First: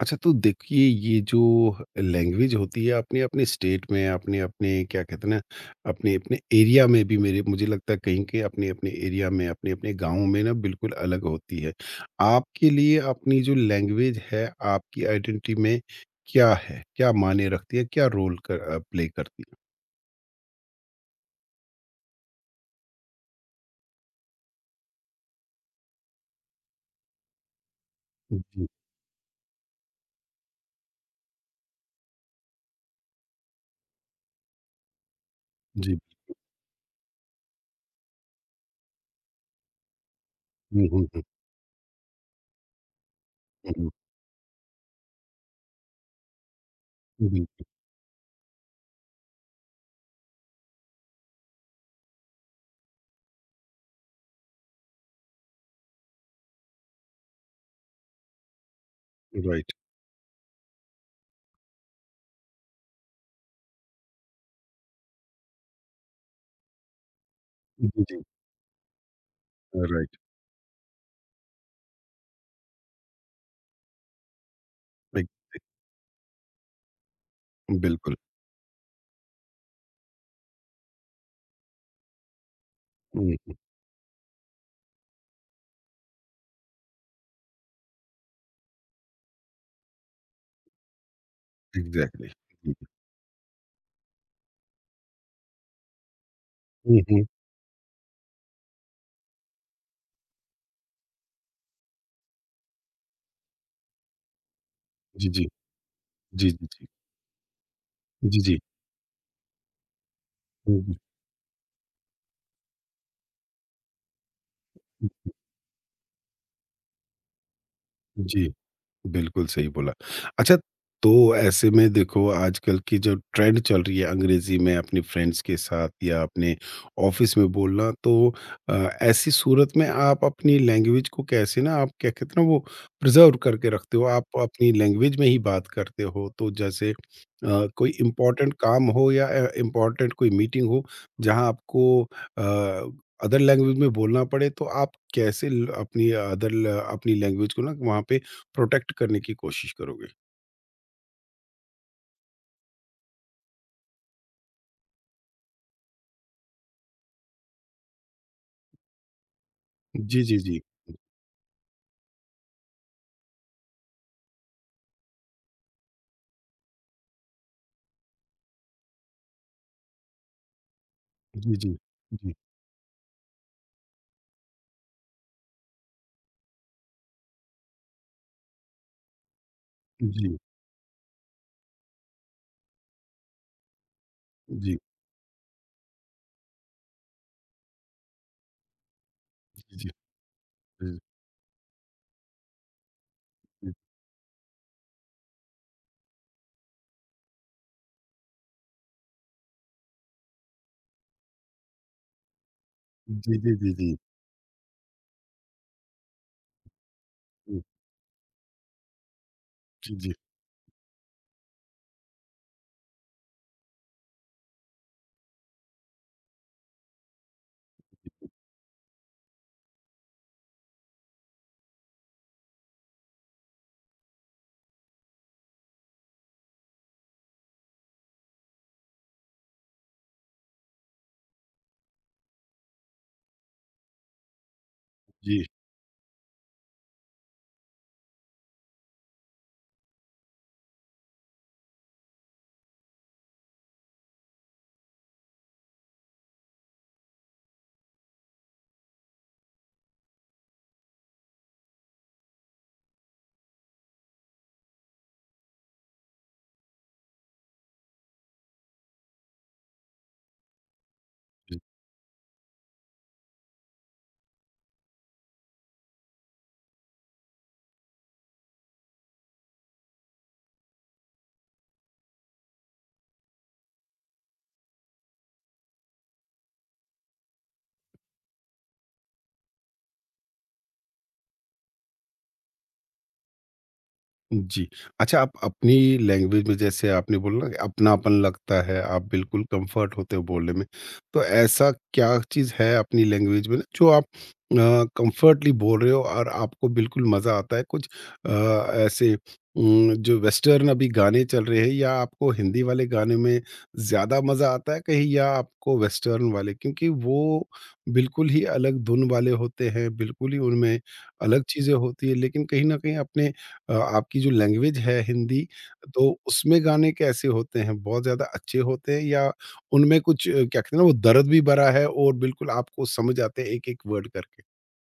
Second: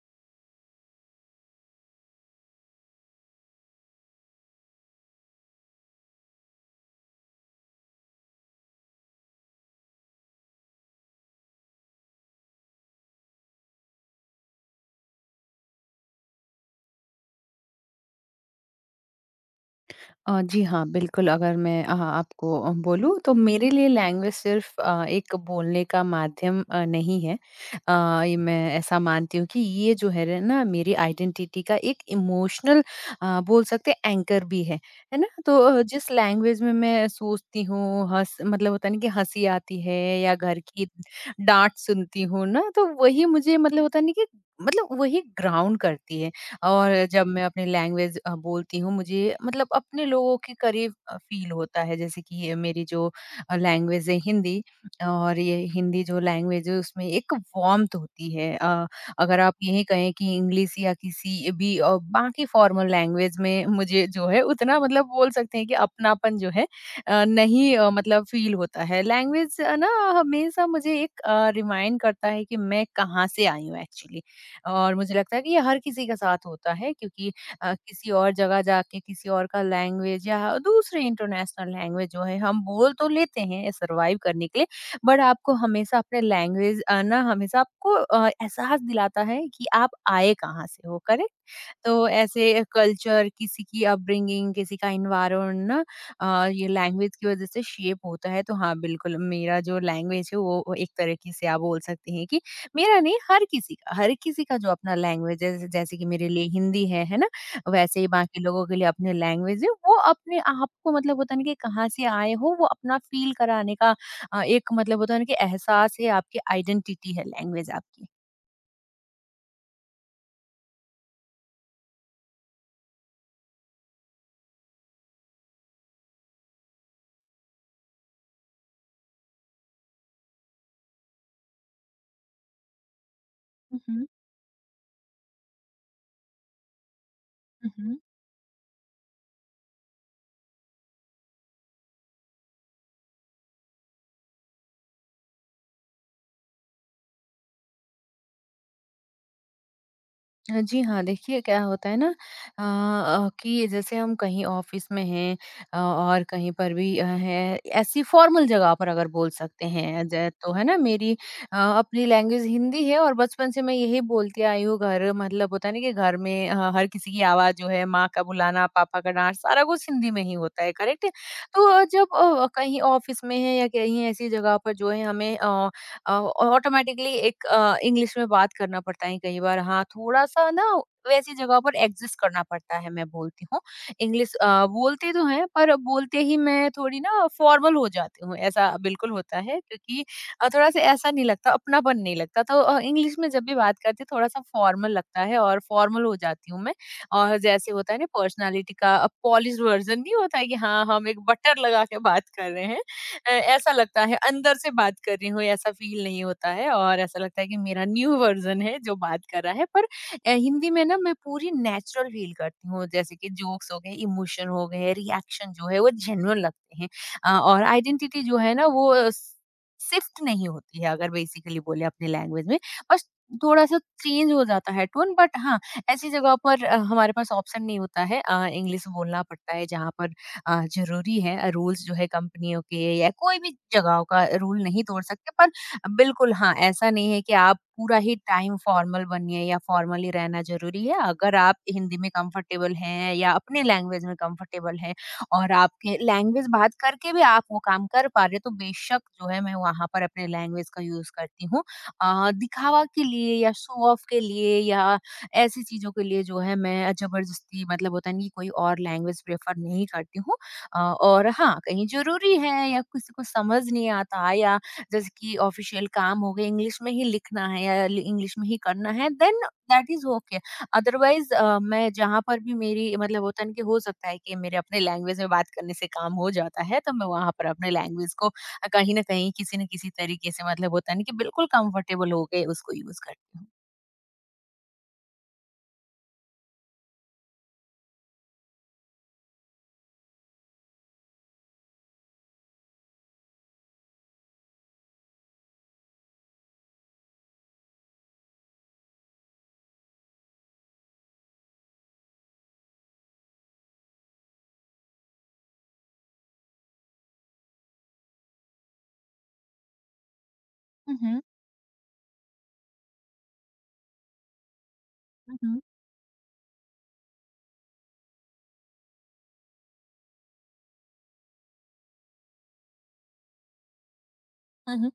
अच्छा, तो देखिए ये जो लैंग्वेज होती है अपने अपने स्टेट में, अपने अपने क्या कहते हैं ना, अपने अपने एरिया में भी, मेरे मुझे लगता है कहीं के अपने अपने एरिया में, अपने अपने गांव में ना बिल्कुल अलग होती है। आपके लिए अपनी जो लैंग्वेज है, आपकी आइडेंटिटी में क्या है, क्या मायने रखती है, क्या रोल कर प्ले करती है? जी हाँ, बिल्कुल अगर मैं आपको बोलूँ तो मेरे लिए लैंग्वेज सिर्फ एक बोलने का माध्यम नहीं है। अ, ये मैं जी ऐसा मानती हूँ कि ये जो है र ना मेरी आइडेंटिटी का एक इमोशनल बोल सकते हैं एंकर भी है। है ना? तो जी। जिस लैंग्वेज में मैं सोचती हूँ, हँस मतलब होता है ना कि हँसी आती है या घर हम्म, की हम्म, डाँट सुनती हूँ ना, तो वही मुझे मतलब हम्म, होता है ना कि मतलब वही ग्राउंड करती है। और जब मैं हम्म, अपनी लैंग्वेज बोलती हूँ मुझे मतलब अपने लोगों के करीब फील होता है, जैसे कि ये मेरी जो लैंग्वेज है हिंदी। और ये हिंदी जो लैंग्वेज है उसमें एक वार्म्थ होती है। अगर आप राइट। यही कहें कि इंग्लिश या किसी भी बाकी फॉर्मल लैंग्वेज में मुझे जो है उतना मतलब बोल सकते हैं कि अपनापन जो है नहीं जी जी। मतलब फील होता है। लैंग्वेज ना राइट। हमेशा मुझे एक रिमाइंड करता है कि मैं कहाँ से आई हूँ एक्चुअली। और मुझे एक- लगता है कि ये हर किसी के साथ होता है, क्योंकि किसी बिल्कुल। और जगह जाके किसी और का लैंग्वेज या दूसरे इंटरनेशनल लैंग्वेज जो है हम बोल तो लेते हैं सर्वाइव करने के लिए, बट आपको हमेशा अपने लैंग्वेज ना हमेशा आपको एहसास दिलाता है कि आप आए कहाँ से हो। करेक्ट? तो एग्जैक्टली, ऐसे जी जी। कल्चर, किसी की अपब्रिंगिंग, किसी का एनवायरन ना ये हम्म, लैंग्वेज हम्म, की वजह से शेप होता है। तो हाँ, बिल्कुल मेरा जो लैंग्वेज है वो एक तरीके से आप बोल सकते हैं कि मेरा नहीं, हर किसी का जो अपना जी। लैंग्वेज जी है, जैसे कि मेरे लिए जी जी। जी हिंदी है ना? वैसे ही जी बाकी जी। लोगों के लिए अपनी लैंग्वेज है, वो अपने आप हुँ, को हुँ, मतलब होता है ना कि कहाँ से आए हो वो अपना फील कराने का एक मतलब होता है ना हुँ, कि एहसास है, आपकी आइडेंटिटी है लैंग्वेज आपकी। हुँ, जी। बिल्कुल सही बोला। अच्छा, तो ऐसे में देखो आजकल की जो ट्रेंड चल रही है अंग्रेज़ी में अपने फ्रेंड्स के साथ या अपने ऑफ़िस में बोलना, तो अ, ऐसी सूरत में आप अपनी लैंग्वेज को कैसे ना, आप क्या कहते हैं ना वो प्रिज़र्व करके हुँ, रखते हो, हुँ। आप अपनी लैंग्वेज में ही बात करते हो। तो जैसे हुँ, कोई हुँ। इम्पोर्टेंट काम हो या इम्पोर्टेंट कोई मीटिंग हो जहाँ आपको अ, अदर लैंग्वेज में बोलना पड़े, तो आप कैसे ल अपनी अदर ल अपनी लैंग्वेज को ना वहाँ पे प्रोटेक्ट करने की कोशिश करोगे। जी हाँ, देखिए क्या होता है ना कि जैसे हम कहीं ऑफ़िस में हैं और कहीं पर भी हैं, ऐसी फ़ॉर्मल जगह पर अगर बोल सकते हैं जी, ज जी, तो जी। है ना मेरी अपनी लैंग्वेज हिंदी है, और बचपन से मैं यही बोलती आई हूँ। घर मतलब होता है ना कि घर में हर किसी की आवाज़ जो है, माँ का बुलाना, पापा का डाँट, सारा कुछ हिंदी में ही होता है, करेक्ट? जी, तो जी। जब जी, कहीं ऑफ़िस में हैं या कहीं ऐसी जगह पर जो है हमें ऑटोमेटिकली एक इंग्लिश में बात करना पड़ता है कई बार। हाँ, थोड़ा जी, सा ना वैसी जगह पर एग्जिस्ट करना पड़ता है, मैं बोलती हूँ। इंग्लिश जी, जी, बोलते तो हैं पर बोलते ही मैं थोड़ी ना फॉर्मल हो जाती हूँ, ऐसा बिल्कुल होता है जी, जी, क्योंकि थोड़ा सा ऐसा नहीं लगता, अपनापन नहीं लगता। तो इंग्लिश में जब भी बात करती हूँ थोड़ा सा फॉर्मल लगता है और फॉर्मल हो जाती हूँ मैं। और जैसे होता है ना पर्सनालिटी का पॉलिश वर्जन नहीं होता है कि हाँ हम एक बटर लगा के बात कर रहे हैं। जी, जी, जी, ऐसा जी, लगता है अंदर से बात कर रही हूँ ऐसा फील नहीं होता है, और ऐसा लगता है कि मेरा न्यू वर्जन है जो बात कर रहा है। पर जी, जी, जी। हिंदी में ना मैं पूरी नेचुरल फील करती हूँ, जैसे कि जोक्स हो गए, इमोशन हो गए, रिएक्शन जो है वो जेन्युइन लगते हैं। और आइडेंटिटी जो है ना वो शिफ्ट नहीं होती है अगर बेसिकली बोले अपने लैंग्वेज में। बस थोड़ा सा चेंज हो जाता है टोन। बट हाँ, ऐसी जगह पर हमारे पास ऑप्शन नहीं होता है, इंग्लिश बोलना पड़ता है जहाँ पर ज़रूरी है। रूल्स जो है कंपनियों के या कोई भी जगहों का रूल नहीं तोड़ सकते। जी। पर बिल्कुल हाँ, ऐसा नहीं है कि आप पूरा ही टाइम फॉर्मल बनिए या फॉर्मली रहना ज़रूरी है। अगर आप हिंदी में कंफर्टेबल हैं या अपने लैंग्वेज में कंफर्टेबल हैं और आपके लैंग्वेज बात करके भी आप वो काम कर पा रहे हो तो बेशक जो है मैं वहाँ पर अपने लैंग्वेज का यूज़ करती हूँ। दिखावा के लिए या शो ऑफ के लिए या ऐसी चीज़ों के लिए जो है मैं ज़बरदस्ती मतलब होता नहीं कि कोई और लैंग्वेज प्रेफ़र नहीं करती हूँ। और हाँ, कहीं ज़रूरी है या किसी को समझ नहीं आता या जैसे कि ऑफ़िशियल काम हो गया, इंग्लिश में ही लिखना है या ल इंग्लिश में ही करना है, then that is okay. Otherwise मैं जहाँ पर भी मेरी मतलब होता है ना कि हो सकता है कि मेरे अपने लैंग्वेज में बात करने से काम हो जाता है, तो मैं वहाँ पर अपने लैंग्वेज को कहीं न कहीं, किसी न किसी तरीके से मतलब होता है ना कि बिल्कुल कंफ़र्टेबल हो के उसको यूज़ करती हूँ। जी। अच्छा, आप अपनी लैंग्वेज में जैसे आपने बोला ना कि अपनापन लगता है, आप बिल्कुल कम्फ़र्ट होते हो बोलने में। तो ऐसा क्या चीज़ है अपनी लैंग्वेज में ना जो आप अ, कम्फ़र्टली बोल रहे हो और आपको बिल्कुल मज़ा आता है? कुछ अ, ऐसे जो वेस्टर्न अभी गाने चल रहे हैं, या आपको हिंदी वाले गाने में ज़्यादा मज़ा आता है कहीं, या आपको वेस्टर्न वाले? क्योंकि वो बिल्कुल ही अलग धुन वाले होते हैं, बिल्कुल ही उनमें हुँ, हुँ। अलग चीज़ें होती हैं, लेकिन कहीं न कहीं अपने आपकी जो लैंग्वेज है हुँ, हिंदी, हुँ। तो उसमें गाने कैसे होते हैं? बहुत ज़्यादा अच्छे होते हैं, या उनमें कुछ क्या कहते हैं ना, वो दर्द भी भरा है और बिल्कुल आपको समझ आते हैं एक-एक वर्ड करके? हुँ, हुँ।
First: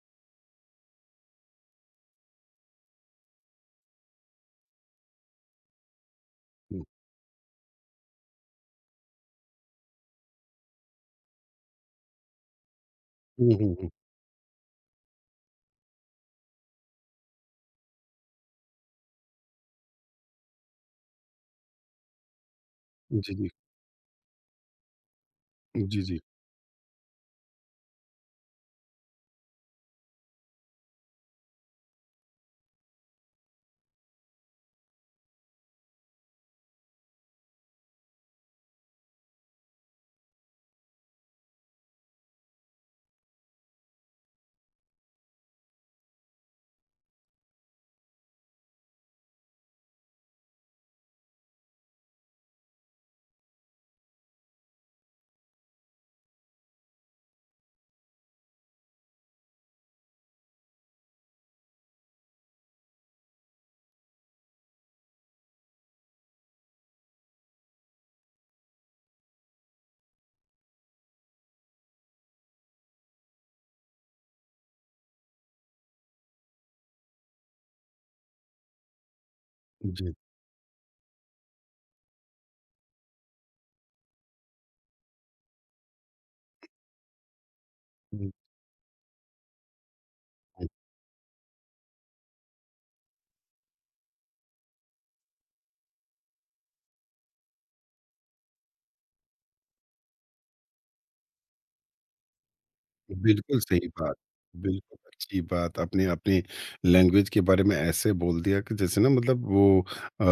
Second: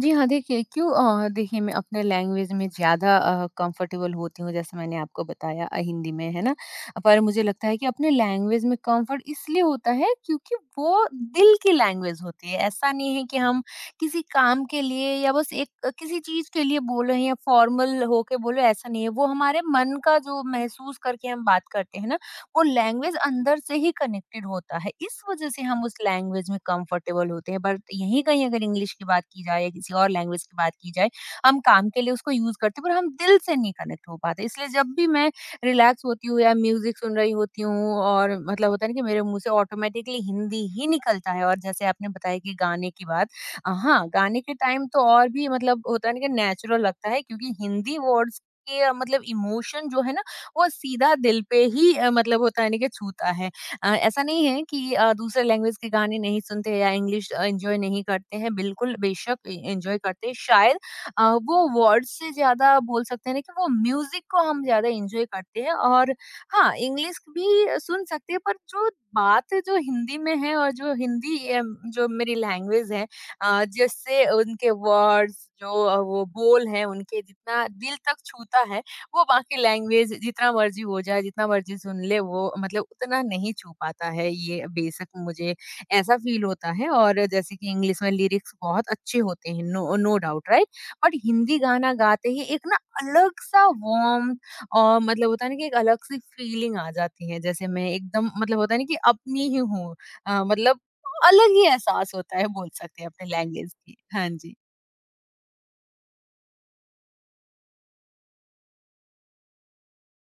जी हाँ, देखिए क्यों देखिए मैं अपने लैंग्वेज में ज़्यादा कंफर्टेबल होती हूँ, जैसे मैंने आपको बताया हिंदी में, है ना? हुँ। पर मुझे लगता है कि अपने लैंग्वेज में कंफर्ट इसलिए होता है क्योंकि वो दिल की लैंग्वेज होती है। ऐसा नहीं है कि हुँ, हम हुँ, हुँ। किसी काम के लिए या बस एक किसी चीज़ के लिए बोल रहे हैं या फॉर्मल होके बोल रहे हैं, ऐसा नहीं है। वो हमारे मन का जो महसूस करके हम बात करते हैं ना, वो लैंग्वेज जी, जी। अंदर से ही कनेक्टेड होता है। इस वजह से हम उस जी, जी। लैंग्वेज में कंफर्टेबल होते हैं। बट यहीं कहीं अगर इंग्लिश की बात की जाए या किसी और लैंग्वेज की बात की जाए, हम काम के लिए उसको यूज करते हैं पर हम दिल से नहीं कनेक्ट हो पाते। इसलिए जब भी मैं रिलैक्स होती हूँ या म्यूजिक सुन रही होती हूँ और मतलब होता है ना कि मेरे मुंह से ऑटोमेटिकली हिंदी ही निकलता है। और जैसे आपने बताया कि गाने की बात, हाँ गाने के टाइम तो और भी मतलब होता है ना कि नेचुरल लगता है, क्योंकि हिंदी वर्ड्स के मतलब इमोशन जो है ना वो सीधा दिल पे ही मतलब होता है ना कि छूता है। ऐसा नहीं है कि दूसरे लैंग्वेज के गाने नहीं सुनते या इंग्लिश एन्जॉय नहीं करते हैं, बिल्कुल बेशक ए एन्जॉय करते हैं। शायद अ, वो वर्ड्स से ज़्यादा बोल सकते हैं ना कि वो म्यूज़िक को हम ज़्यादा एन्जॉय करते हैं। और हाँ, इंग्लिश भी सुन सकते हैं पर जो बात जो हिंदी में है और जो हिंदी एम जो मेरी लैंग्वेज है जिससे उनके वर्ड्स जो वो बोल हैं उनके जितना दिल तक छूता है वो बाकी लैंग्वेज जी। जितना मर्ज़ी हो जाए, जितना मर्ज़ी सुन ले वो मतलब उतना नहीं छू पाता है, ये बेशक मुझे ऐसा फ़ील होता है। और जैसे कि इंग्लिश में हुँ, लिरिक्स बहुत अच्छे होते हैं, नो नो डाउट, हुँ। राइट? बट हिंदी गाना गाते ही एक ना अलग-सा वार्म और मतलब होता है ना कि एक अलग-सी फ़ीलिंग आ जाती है, जैसे मैं एकदम मतलब होता है ना कि अपनी ही हूँ। मतलब अलग ही एहसास होता है बोल सकते हैं अपने बिल्कुल लैंग्वेज सही की। बात। हाँ जी। बिल्कुल अच्छी बात आपने अपनी लैंग्वेज के बारे में ऐसे बोल दिया कि जैसे ना मतलब वो अ,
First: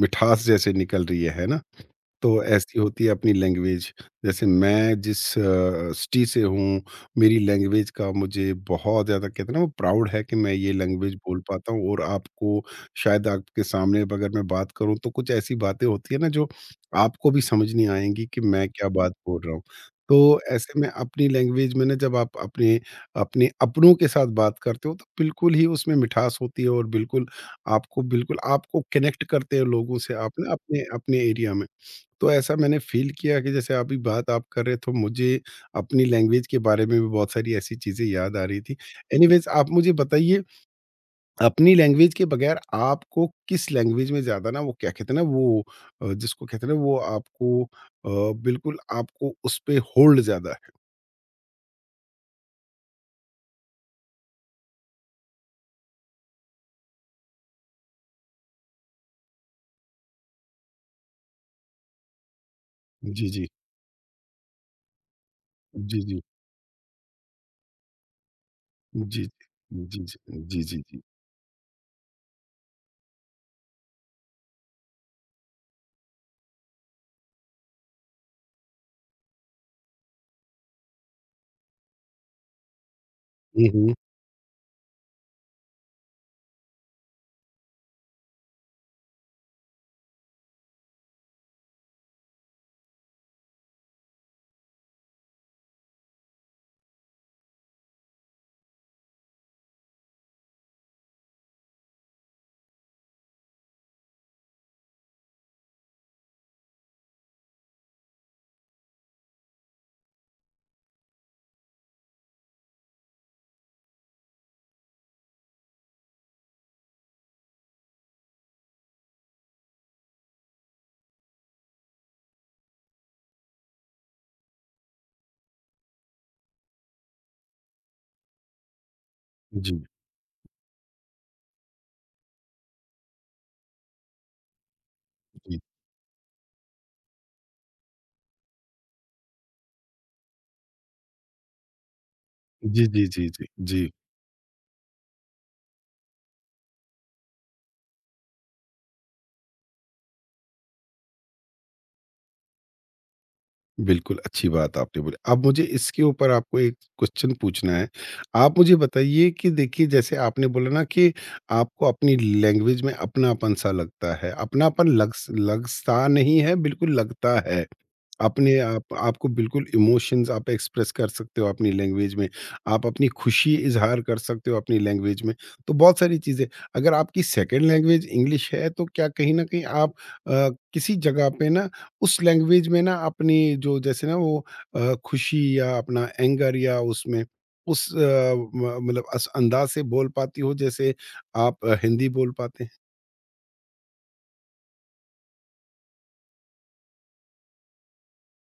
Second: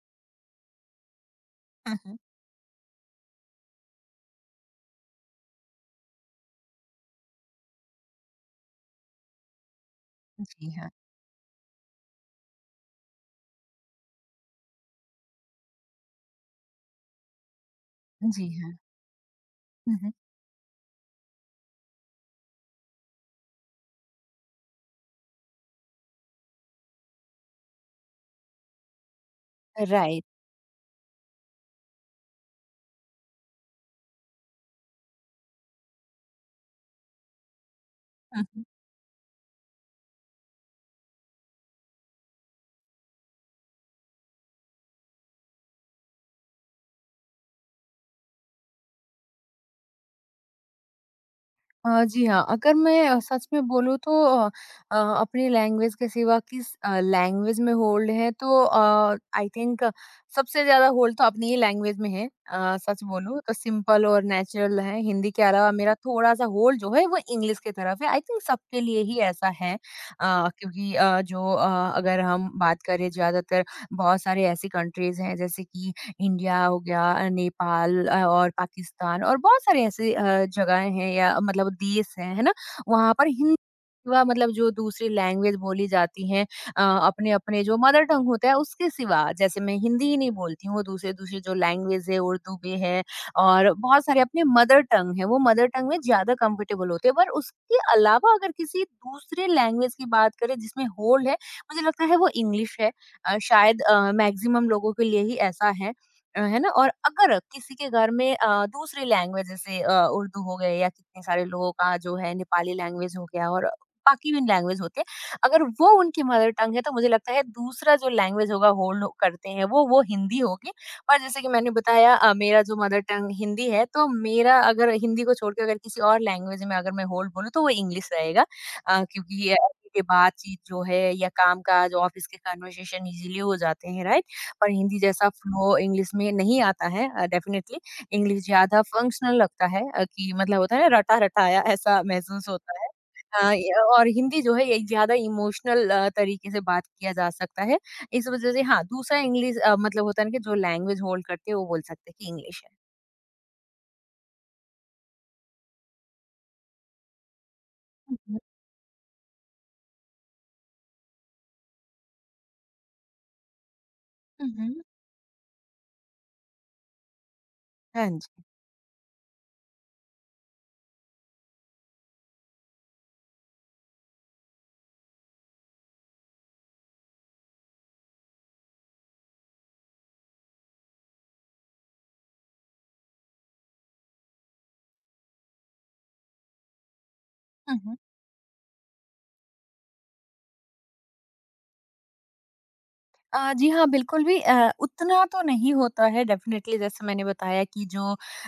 मिठास जैसे निकल रही है ना? हुँ, हुँ। तो ऐसी होती है अपनी लैंग्वेज। जैसे मैं जिस सिटी से हूँ, मेरी लैंग्वेज का मुझे बहुत ज़्यादा कहते हैं ना वो प्राउड है कि मैं जी ये हाँ। लैंग्वेज बोल पाता हूँ, और आपको शायद आपके सामने अब अगर मैं बात करूँ तो कुछ ऐसी बातें होती है ना जो आपको भी समझ नहीं आएँगी कि जी मैं हाँ। क्या बात बोल रहा हूँ। हुँ, हुँ। तो ऐसे में अपनी लैंग्वेज में ना जब आप अपने अपने अपनों के साथ बात करते हो तो बिल्कुल ही उसमें मिठास होती है, और बिल्कुल आपको कनेक्ट करते हैं लोगों से, राइट। आप ना अपने अपने एरिया में। तो ऐसा मैंने फ़ील किया कि जैसे अभी बात आप कर रहे थे, तो मुझे अपनी लैंग्वेज के बारे में भी बहुत सारी ऐसी चीज़ें याद आ रही हुँ। थी। एनीवेज़, आप मुझे बताइए, अपनी लैंग्वेज के बगैर आपको किस लैंग्वेज में ज़्यादा ना वो क्या कहते हैं ना वो जिसको कहते हैं ना, वो आपको बिल्कुल आपको उस पे होल्ड ज़्यादा है? जी हाँ, अगर मैं सच में बोलूँ तो अपनी लैंग्वेज के सिवा किस लैंग्वेज में होल्ड है तो आई थिंक सबसे ज़्यादा होल्ड तो अपनी ही लैंग्वेज में है। सच जी, बोलूँ जी। तो सिंपल और नेचुरल है, हिंदी के अलावा मेरा जी, जी। थोड़ा-सा होल्ड जो है वो इंग्लिश की तरफ है। आई थिंक सबके लिए ही जी, ऐसा है जी। जी, जी। जी, जी, क्योंकि जी। जो अगर हम बात करें ज़्यादातर बहुत सारी ऐसी कंट्रीज़ हैं जैसे कि इंडिया हो गया, नेपाल और पाकिस्तान और बहुत सारे ऐसे जगहें हैं या मतलब देश हैं, है ना? वहाँ पर हिंदी हुँ, हुँ। सिवा मतलब जो दूसरी लैंग्वेज बोली जाती हैं अपने-अपने जो मदर टंग होता है उसके सिवा, जैसे मैं हिंदी ही नहीं बोलती हूँ, दूसरे-दूसरे जो लैंग्वेज है उर्दू भी है और बहुत सारे अपने मदर टंग है, वो मदर टंग में ज़्यादा कंफर्टेबल होते हैं। पर उसके अलावा अगर किसी दूसरे लैंग्वेज की बात करें जिसमें होल्ड है, मुझे लगता है वो इंग्लिश है। शायद मैक्सिमम लोगों के लिए ही ऐसा है। है ना? और अगर किसी के घर में दूसरी लैंग्वेज जैसे उर्दू हो गए या कितने सारे लोगों का जो है नेपाली लैंग्वेज हो गया और बाकी भी लैंग्वेज होते हैं। अगर वो उनकी मदर टंग है तो मुझे लगता है दूसरा जो लैंग्वेज होगा होल्ड करते हैं वो हिंदी होगी। पर जैसे कि मैंने बताया मेरा जो मदर टंग हिंदी है तो मेरा अगर हिंदी को छोड़ के अगर किसी और लैंग्वेज में अगर मैं होल्ड बोलूँ तो वो इंग्लिश रहेगा। क्योंकि ये जी, के बातचीत जो है या काम-काज ऑफिस के कन्वर्सेशन ईज़िली हो जाते हैं, राइट? पर हिंदी जैसा जी। फ्लो इंग्लिश में नहीं आता है डेफिनिटली इंग्लिश ज़्यादा फंक्शनल लगता है कि मतलब होता है ना रटा-रटाया ऐसा महसूस होता जी, है। जी, जी, जी। अ, य जी। और हिंदी जो है ये ज़्यादा इमोशनल तरीके से बात किया जा सकता है। इस वजह से हाँ, दूसरा इंग्लिश मतलब होता है ना कि जो लैंग्वेज होल्ड करती है वो बोल सकते हैं कि इंग्लिश है। बिल्कुल, अच्छी बात आपने बोली। अब मुझे इसके ऊपर आपको एक क्वेश्चन पूछना है। हुँ, हुँ। आप मुझे बताइए कि देखिए जैसे आपने बोला ना कि आपको अपनी लैंग्वेज में अपनापन-सा लगता है। हुँ, हुँ। अपनापन लग स लग सा नहीं है, बिल्कुल लगता है। हाँ अपने आप आपको बिल्कुल इमोशंस आप एक्सप्रेस कर सकते हो अपनी लैंग्वेज में। आप अपनी खुशी इज़हार कर सकते हो अपनी लैंग्वेज में। तो बहुत सारी चीज़ें, अगर आपकी सेकंड लैंग्वेज इंग्लिश है, तो क्या कहीं न कहीं आप किसी जगह पे ना उस लैंग्वेज में ना अपनी जो जैसे ना वो खुशी या अपना एंगर, या उसमें उस जी। मतलब अस अंदाज से बोल पाती हो जैसे आप हिंदी बोल पाते हैं? जी हाँ, बिल्कुल भी उतना तो नहीं होता है डेफ़िनेटली जैसे मैंने बताया कि जो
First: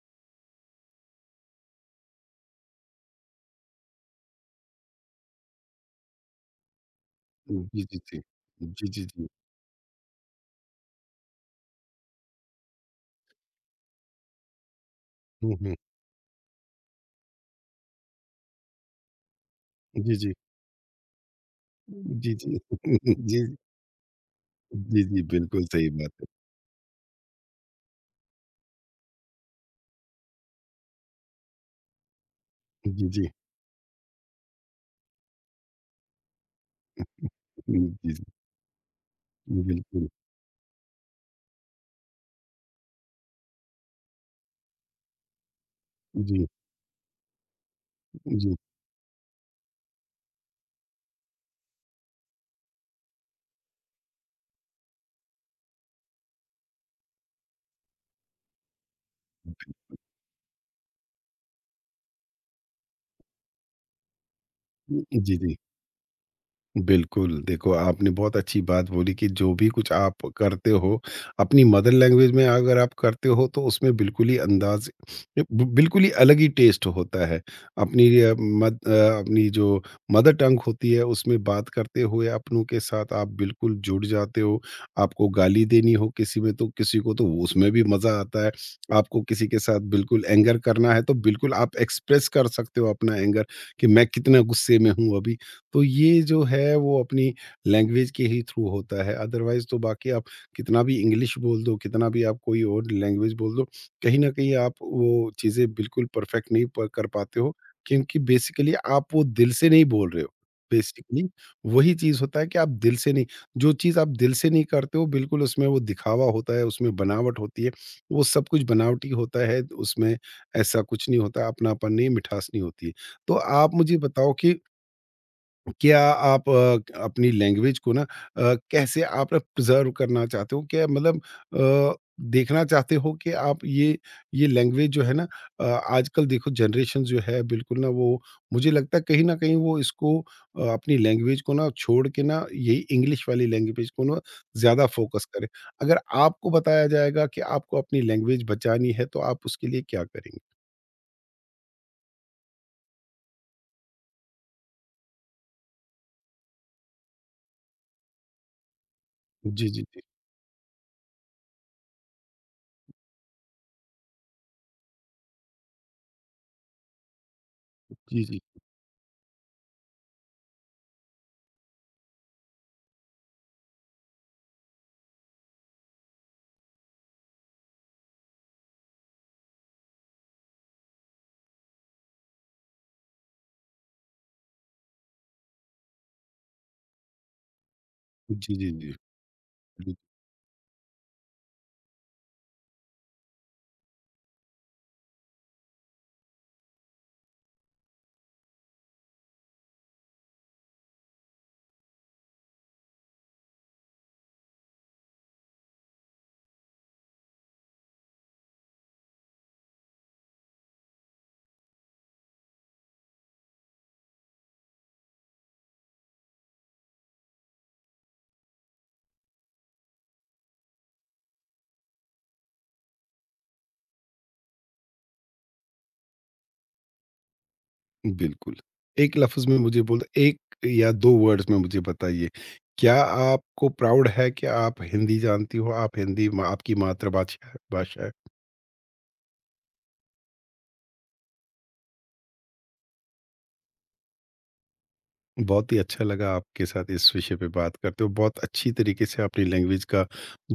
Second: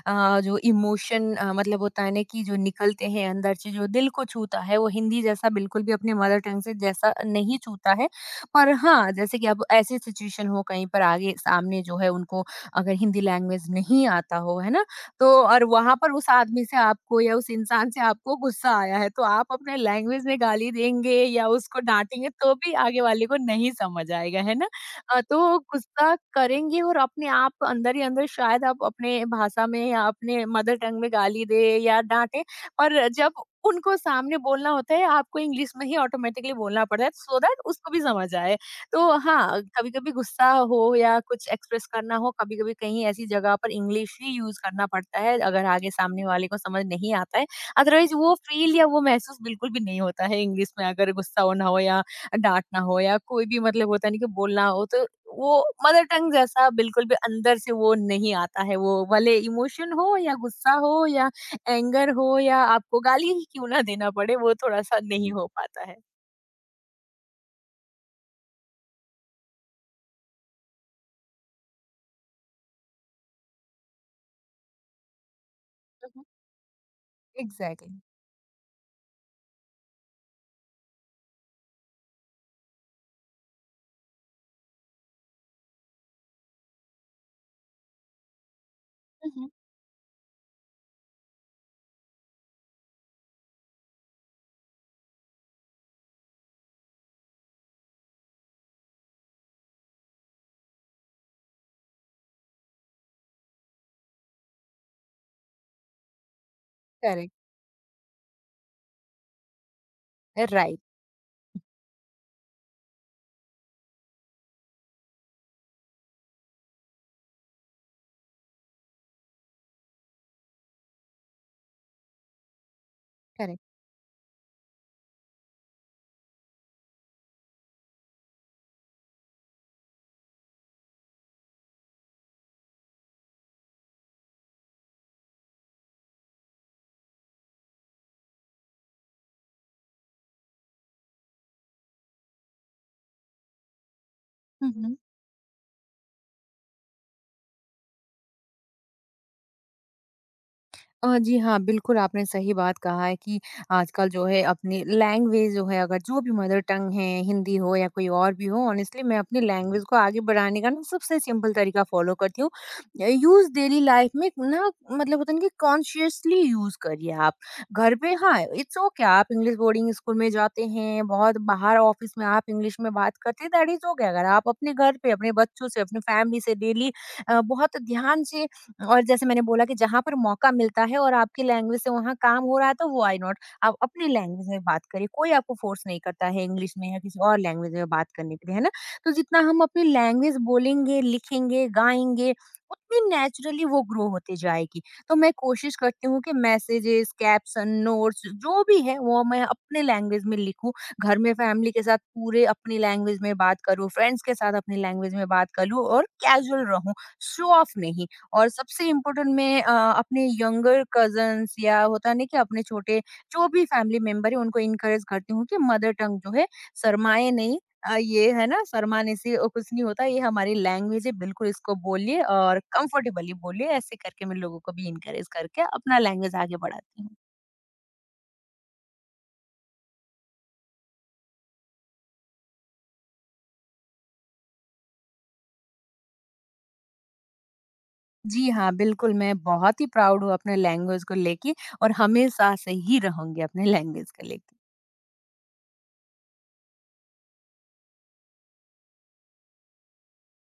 अ, जो इमोशन मतलब होता है ना कि जो निकलते हैं अंदर से जो दिल को छूता है वो हिंदी जैसा बिल्कुल भी अपने मदर टंग से जैसा नहीं जी जी छूता जी। है। पर जी जी हाँ, जी। जैसे कि अब ऐसी सिचुएशन हो कहीं पर आगे सामने जो है उनको अगर हिंदी लैंग्वेज नहीं आता हो, है ना? तो हम्म, और हम्म, वहाँ पर उस आदमी से आपको या उस इंसान से आपको गुस्सा आया है तो आप अपने जी लैंग्वेज जी। में गाली देंगे या उसको डाँटेंगे जी जी तो भी आगे वाले को जी। नहीं समझ आएगा, है ना? जी जी तो बिल्कुल सही बात गुस्सा है। करेंगे और अपने आप को अंदर ही अंदर शायद आप अपने भाषा में या अपने मदर टंग में गाली दे या डांटे। और जी जी जब उनको सामने बोलना होता है आपको इंग्लिश में ही ऑटोमेटिकली बोलना पड़ता है सो दैट जी उसको भी जी समझ आए। तो हाँ, कभी बिल्कुल। कभी गुस्सा हो या कुछ एक्सप्रेस करना हो, कभी कभी कहीं ऐसी जगह पर इंग्लिश ही यूज करना पड़ता है अगर आगे सामने जी वाले को समझ नहीं आता है। अदरवाइज वो जी फील या वो महसूस बिल्कुल भी नहीं होता है इंग्लिश में, अगर गुस्सा होना हो या डाँटना हो या कोई भी मतलब होता नहीं कि बोलना हो, तो वो मदर टंग जैसा बिल्कुल भी अंदर से वो नहीं आता है। वो भले इमोशन हो या गुस्सा हो या एंगर हो या आपको गाली ही क्यों ना देना पड़े, वो थोड़ा-सा जी नहीं हुँ। हो जी पाता है। बिल्कुल, देखो आपने बहुत अच्छी बात बोली कि जो भी कुछ आप करते हो, अपनी मदर लैंग्वेज में अगर आप करते हो तो उसमें बिल्कुल ही अंदाज़ ब बिल्कुल ही हुँ, हुँ। अलग ही टेस्ट होता है। एग्ज़ैक्टली। अपनी अपनी जो मदर टंग होती है उसमें बात करते हुए अपनों के साथ आप बिल्कुल जुड़ जाते हो। आपको गाली देनी हो किसी में तो किसी को, तो उसमें भी मज़ा आता है। आपको हुँ, किसी हुँ। के साथ बिल्कुल एंगर करना है तो बिल्कुल आप एक्सप्रेस कर सकते हो अपना एंगर, कि मैं कितना गुस्से में हूँ अभी। तो ये जो है वो अपनी लैंग्वेज के ही थ्रू होता है, अदरवाइज तो बाकी आप कितना भी इंग्लिश बोल दो, कितना भी आप कोई और लैंग्वेज बोल दो, कहीं ना कहीं आप वो चीज़ें बिल्कुल परफेक्ट नहीं कर करेक्ट, पाते हो, क्योंकि बेसिकली आप वो दिल से नहीं बोल रहे हो। राइट, बेसिकली वही चीज़ होता है कि आप दिल से नहीं, जो चीज़ आप दिल से नहीं करते हो बिल्कुल उसमें वो दिखावा होता है, उसमें बनावट होती है, वो सब कुछ बनावटी होता है उसमें, ऐसा कुछ नहीं होता, अपनापन नहीं, मिठास नहीं होती है। तो करेक्ट। आप मुझे बताओ कि क्या आप अपनी लैंग्वेज को ना कैसे आप ना प्रिजर्व करना चाहते हो? क्या मतलब अ, देखना चाहते हो कि आप ये लैंग्वेज जो है ना, आजकल देखो जनरेशन जो है बिल्कुल ना वो मुझे लगता है कहीं न कहीं वो इसको अपनी लैंग्वेज को ना छोड़ के ना यही इंग्लिश वाली लैंग्वेज को ना हुँ, ज़्यादा हुँ। फ़ोकस करें। अगर आपको बताया जाएगा कि आपको अपनी लैंग्वेज बचानी है तो आप उसके लिए क्या करेंगे? जी हाँ, बिल्कुल आपने सही बात कहा है कि आजकल जो है अपनी लैंग्वेज जो है, अगर जो भी मदर टंग है, हिंदी हो या कोई और भी हो, ऑनेस्टली मैं अपनी जी, जी, लैंग्वेज को जी। आगे बढ़ाने का ना सबसे सिंपल तरीका फ़ॉलो करती हूँ। यूज़ डेली लाइफ़ में ना मतलब होता है ना कि कॉन्शियसली यूज़ करिए आप। घर पे जी, हाँ, जी। इट्स ओके आप इंग्लिश बोर्डिंग स्कूल में जाते हैं, बहुत बाहर ऑफ़िस में आप इंग्लिश में बात करते हैं दैट इज़ ओके। अगर आप अपने घर पे, अपने बच्चों से, अपनी फैमिली से डेली बहुत ध्यान से। और जैसे मैंने बोला कि जहाँ पर मौका मिलता है और आपकी लैंग्वेज से वहाँ काम हो रहा है तो व्हाई नॉट आप अपनी लैंग्वेज में बात करिए। कोई आपको फोर्स नहीं करता है इंग्लिश में या किसी और लैंग्वेज में बात करने के जी, लिए, है जी, ना? जी। तो जितना हम अपनी लैंग्वेज बोलेंगे, लिखेंगे, गाएंगे, उतनी नेचुरली वो ग्रो होती जाएगी। तो मैं कोशिश करती हूँ कि मैसेजेस, कैप्सन, नोट्स जो भी है वो मैं अपने लैंग्वेज में लिखूं, घर में फैमिली के साथ पूरे अपनी लैंग्वेज में बात करूँ, फ्रेंड्स के साथ अपनी लैंग्वेज में बात करूँ और कैजुअल रहूं, शो ऑफ नहीं। और सबसे इम्पोर्टेंट, मैं अपने यंगर कज़न्स या होता नहीं कि अपने छोटे जो भी फैमिली मेंबर है उनको इनकरेज करती हूँ कि मदर टंग जो है, शरमाएँ नहीं। ये है ना, शरमाने से कुछ नहीं होता, ये हमारी लैंग्वेज है, बिल्कुल इसको बोलिए और कंफर्टेबली बोलिए। ऐसे करके मैं लोगों को भी इनकरेज करके अपना लैंग्वेज आगे बढ़ाती हूँ। बिल्कुल। एक लफ़्ज़ में मुझे बोल, 1 या 2 वर्ड्स में मुझे बताइए, क्या आपको प्राउड है कि आप हिंदी जानती हो? आप हिंदी म आपकी मातृभाषा है, भाषा है। जी हाँ, बिल्कुल मैं बहुत ही प्राउड हूँ अपने लैंग्वेज को लेके, और हमेशा से ही रहूँगी अपने लैंग्वेज को लेके। बहुत ही अच्छा लगा आपके साथ इस विषय पे बात करते हुए। बहुत अच्छी तरीके से अपनी लैंग्वेज का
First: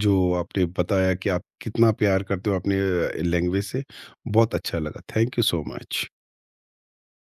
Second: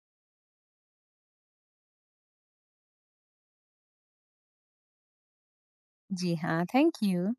जो आपने बताया कि आप कितना प्यार करते हो अपने लैंग्वेज से, बहुत अच्छा लगा। Thank you so much. जी हाँ, थैंक यू।